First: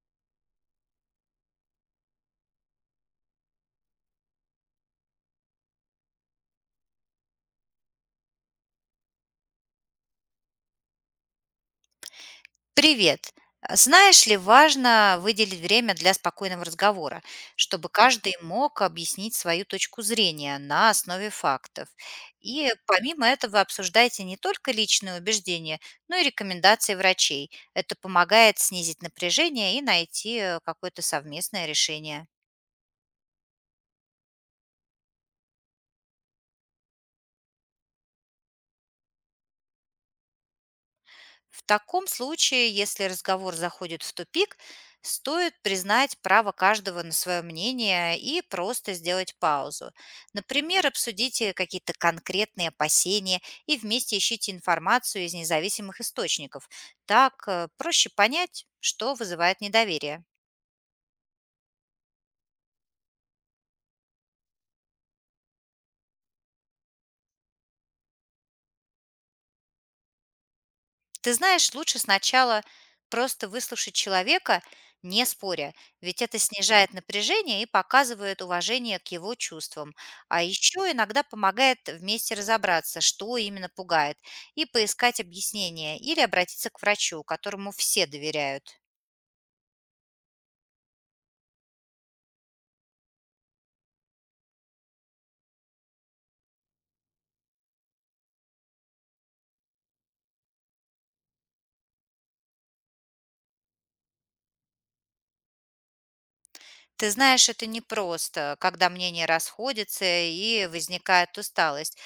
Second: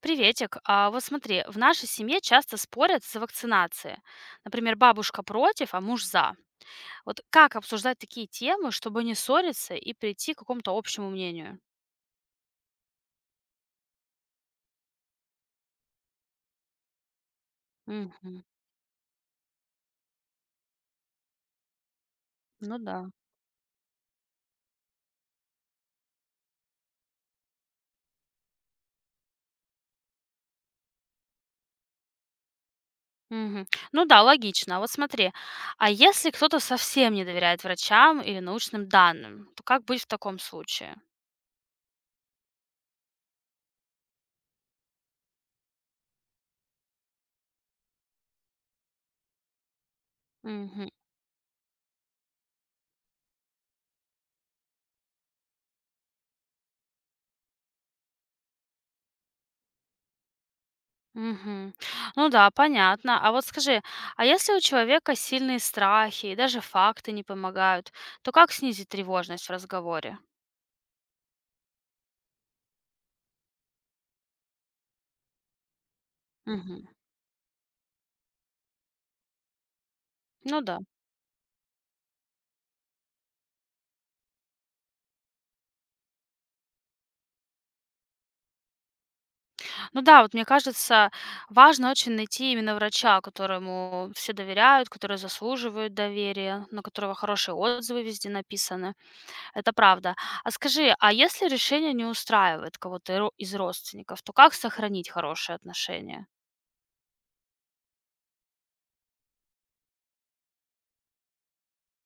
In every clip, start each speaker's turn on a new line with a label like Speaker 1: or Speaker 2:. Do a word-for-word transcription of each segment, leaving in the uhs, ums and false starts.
Speaker 1: Приветик. А вот смотри, в нашей семье часто спорят за вакцинации. Например, бабушка против, а муж за. Вот как обсуждать такие темы, чтобы не ссориться и прийти к какому-то общему мнению?
Speaker 2: Привет. А Знаешь ли, важно выделить время для спокойного разговора, чтобы каждый
Speaker 1: Мгм.
Speaker 2: мог объяснить свою точку зрения на основе фактов. И
Speaker 1: Ну да.
Speaker 2: помимо этого обсуждайте не только личные убеждения, но и рекомендации врачей. Это помогает снизить напряжение и найти э, какое-то совместное решение.
Speaker 1: Мгм. Ну да, логично. А вот смотри, а если кто-то совсем не доверяет врачам или научным данным, то как быть в таком случае?
Speaker 2: В таком случае, если разговор заходит в тупик, стоит признать право каждого на свое мнение и просто сделать паузу. Например, обсудите какие-то конкретные опасения и вместе ищите информацию из независимых источников. Так э, проще понять, что вызывает недоверие.
Speaker 1: Мгм. Ну да, понятно. А вот скажи, а если у человека сильные страхи и даже факты не помогают, то как снизить тревожность в разговоре?
Speaker 2: Ты знаешь, лучше сначала просто выслушать человека, не споря, ведь это
Speaker 1: Мгм.
Speaker 2: снижает напряжение и показывает уважение к его чувствам. А
Speaker 1: Ну да.
Speaker 2: еще иногда помогает вместе разобраться, что именно пугает, и поискать объяснение или обратиться к врачу, которому все доверяют.
Speaker 1: Ну да, вот мне кажется, важно очень найти именно врача, которому все доверяют, который заслуживает доверия, на которого хорошие отзывы везде написаны. Это правда. А скажи, а если решение не устраивает кого-то ро- из родственников, то как сохранить хорошие отношения?
Speaker 2: Ты знаешь, это непросто, когда мнения расходятся и возникает усталость.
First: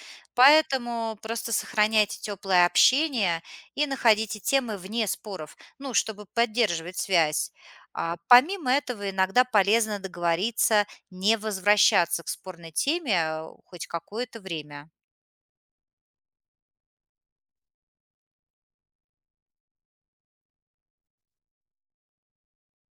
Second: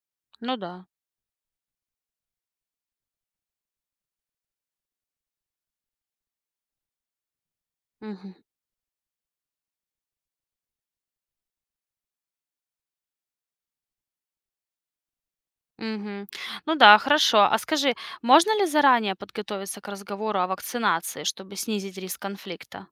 Speaker 1: Ну да.
Speaker 2: Поэтому просто сохраняйте теплое общение и находите темы вне споров, ну, чтобы поддерживать связь. А
Speaker 1: Мгм.
Speaker 2: помимо этого, иногда полезно договориться не возвращаться к спорной теме э, хоть какое-то время.
Speaker 1: Мгм. Ну да, хорошо. А скажи, можно ли заранее подготовиться к разговору о вакцинации, чтобы снизить риск конфликта?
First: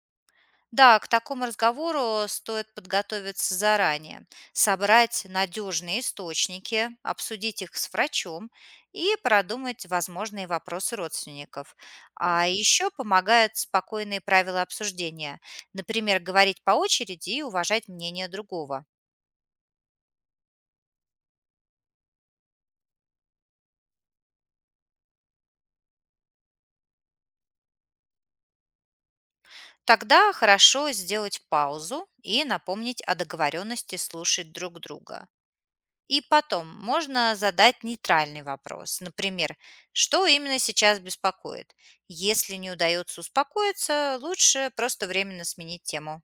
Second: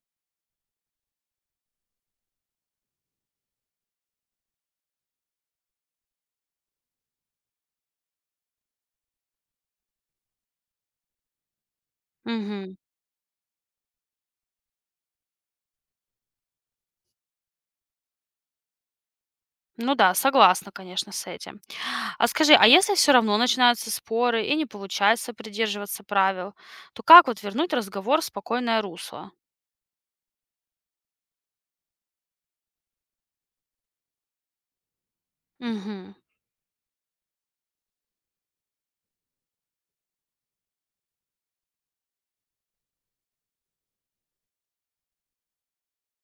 Speaker 2: Да, к такому разговору стоит подготовиться заранее, собрать надежные источники, обсудить их с врачом и продумать возможные вопросы родственников. А
Speaker 1: Мгм.
Speaker 2: еще помогают спокойные правила обсуждения, например, говорить по очереди и уважать мнение другого.
Speaker 1: Ну да, согласна, конечно, с этим. А скажи, а если все равно начинаются споры и не получается придерживаться правил, то как вот вернуть разговор в спокойное русло?
Speaker 2: Тогда хорошо сделать паузу и напомнить о договоренности слушать друг друга.
Speaker 1: Мгм.
Speaker 2: И потом можно задать нейтральный вопрос. Например, что именно сейчас беспокоит? Если не удается успокоиться, лучше просто временно сменить тему.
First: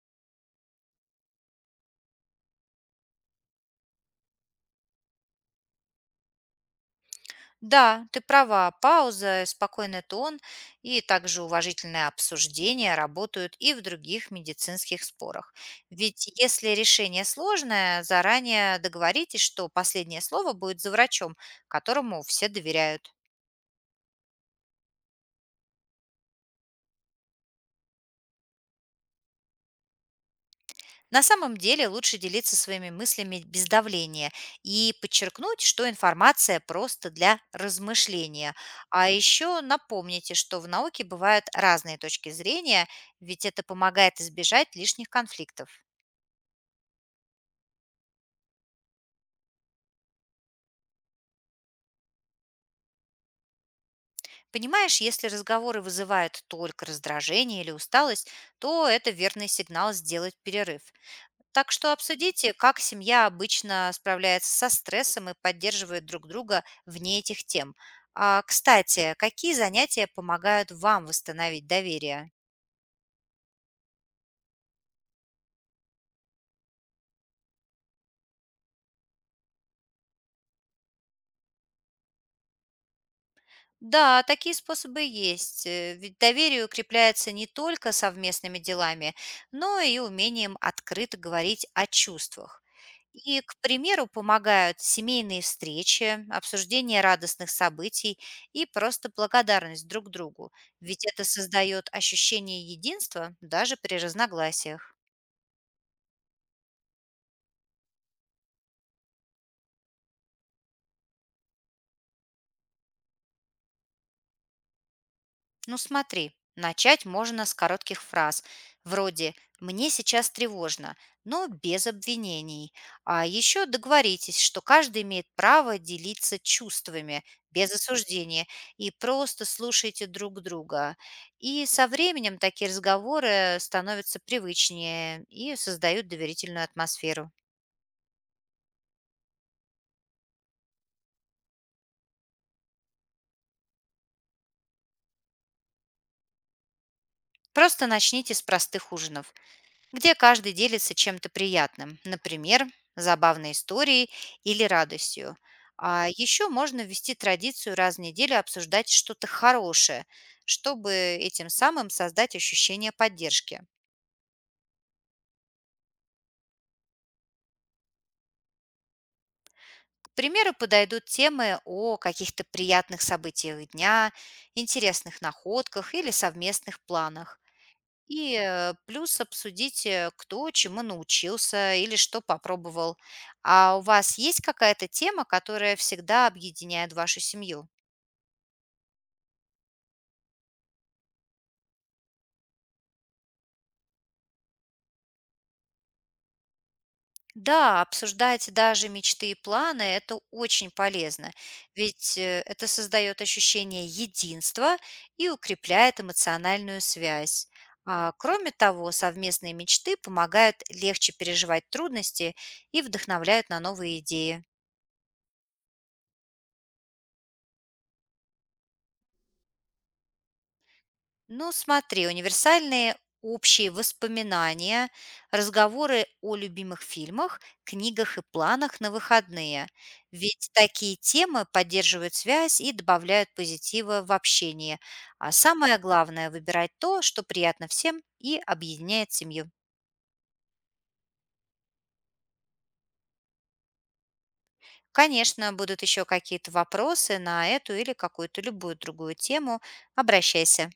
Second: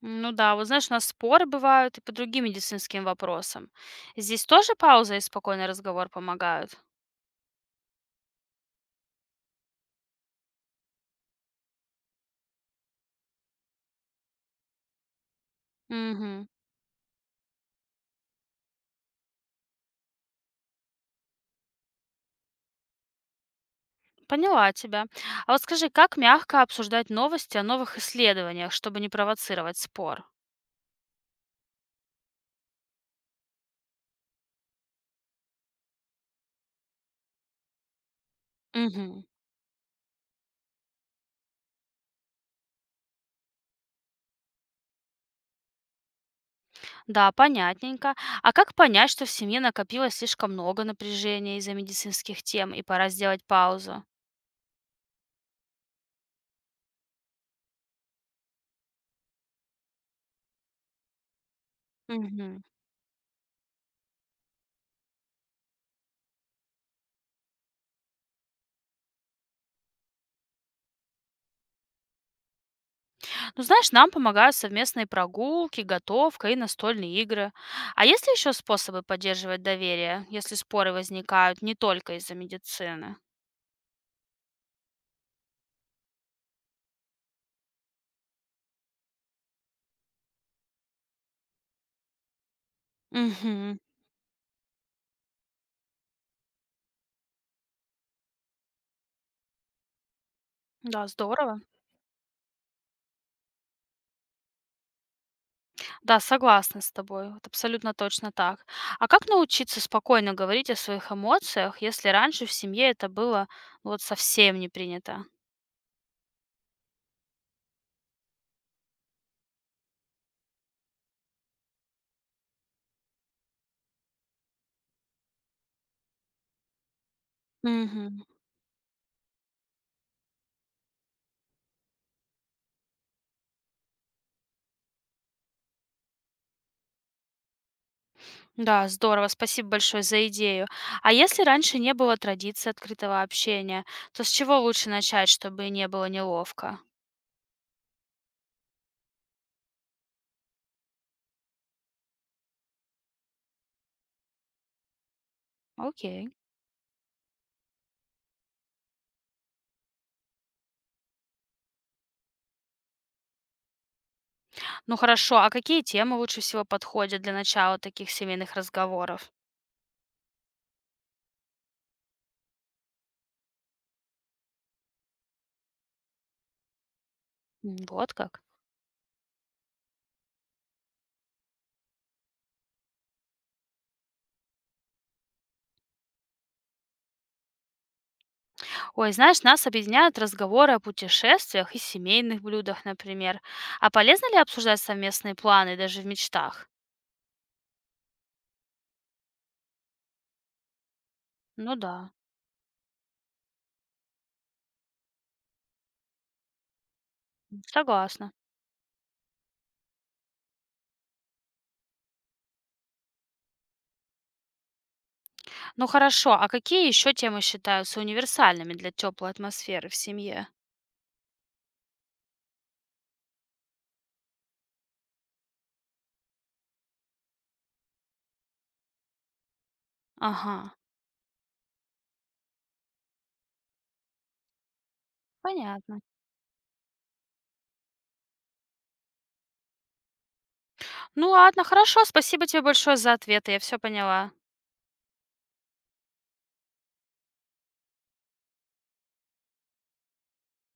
Speaker 1: Ну да, вот знаешь, у нас споры бывают и по другим медицинским вопросам. Здесь тоже пауза и спокойный разговор помогают.
Speaker 2: Да, ты права, пауза, спокойный тон и также уважительное обсуждение работают и в других медицинских спорах. Ведь
Speaker 1: Мгм.
Speaker 2: если решение сложное, заранее договоритесь, что последнее слово будет за врачом, которому все доверяют.
Speaker 1: Поняла тебя. А вот скажи, как мягко обсуждать новости о новых исследованиях, чтобы не провоцировать спор?
Speaker 2: На самом деле лучше делиться своими мыслями без давления и подчеркнуть, что информация просто для размышления. А
Speaker 1: Мгм.
Speaker 2: еще напомните, что в науке бывают разные точки зрения, ведь это помогает избежать лишних конфликтов.
Speaker 1: Да, понятненько. А как понять, что в семье накопилось слишком много напряжения из-за медицинских тем и пора сделать паузу?
Speaker 2: Понимаешь, если разговоры вызывают только раздражение или усталость, то это верный сигнал сделать перерыв. Так что обсудите,
Speaker 1: Мгм.
Speaker 2: как семья обычно справляется со стрессом и поддерживает друг друга вне этих тем. А, кстати, какие занятия помогают вам восстановить доверие?
Speaker 1: Ну, знаешь, нам помогают совместные прогулки, готовка и настольные игры. А есть ли еще способы поддерживать доверие, если споры возникают не только из-за медицины?
Speaker 2: Да, такие способы есть. э, Ведь доверие укрепляется не только совместными делами, но и умением открыто говорить о чувствах. И, к
Speaker 1: Мгм.
Speaker 2: примеру, помогают семейные встречи, обсуждение радостных событий и просто благодарность друг другу, ведь
Speaker 1: Да,
Speaker 2: это
Speaker 1: здорово.
Speaker 2: создает ощущение единства даже при разногласиях.
Speaker 1: Да, согласна с тобой. Вот абсолютно точно так. А как научиться спокойно говорить о своих эмоциях, если раньше в семье это было, ну, вот совсем не принято?
Speaker 2: Ну смотри, начать можно с коротких фраз, вроде «мне сейчас тревожно», но без обвинений. А еще договоритесь, что каждый имеет право делиться чувствами без
Speaker 1: Мгм.
Speaker 2: осуждения и просто слушайте друг друга. И со временем такие разговоры становятся привычнее и создают доверительную атмосферу.
Speaker 1: Да, здорово. Спасибо большое за идею. А если раньше не было традиции открытого общения, то с чего лучше начать, чтобы не было неловко?
Speaker 2: Просто начните с простых ужинов, где каждый делится чем-то приятным, например, забавной историей или радостью. А
Speaker 1: Окей.
Speaker 2: еще можно ввести традицию раз в неделю обсуждать что-то хорошее, чтобы этим самым создать ощущение поддержки.
Speaker 1: Ну хорошо, а какие темы лучше всего подходят для начала таких семейных разговоров?
Speaker 2: К примеру, подойдут темы о каких-то приятных событиях дня, интересных находках или совместных планах.
Speaker 1: М, вот
Speaker 2: И
Speaker 1: как.
Speaker 2: э, плюс обсудить, э, кто чему научился или что попробовал. А у вас есть какая-то тема, которая всегда объединяет вашу семью?
Speaker 1: Ой, знаешь, нас объединяют разговоры о путешествиях и семейных блюдах, например. А полезно ли обсуждать совместные планы даже в мечтах?
Speaker 2: Да, обсуждать даже мечты и планы — это очень полезно,
Speaker 1: Ну да,
Speaker 2: ведь э, это создает ощущение единства и укрепляет эмоциональную связь.
Speaker 1: м,
Speaker 2: А,
Speaker 1: согласна.
Speaker 2: кроме того, совместные мечты помогают легче переживать трудности и вдохновляют на новые идеи.
Speaker 1: Ну хорошо, а какие еще темы считаются универсальными для теплой атмосферы в семье?
Speaker 2: Ну, смотри, универсальные общие воспоминания, разговоры о любимых фильмах, книгах и планах на выходные. Ведь
Speaker 1: Ага,
Speaker 2: такие темы поддерживают связь и добавляют позитива в общении. А самое
Speaker 1: понятно.
Speaker 2: главное — выбирать то, что приятно всем и объединяет семью.
Speaker 1: Ну ладно, хорошо, спасибо тебе большое за ответы, я все поняла.
Speaker 2: Конечно, будут еще какие-то вопросы на эту или какую-то любую другую тему. Обращайся.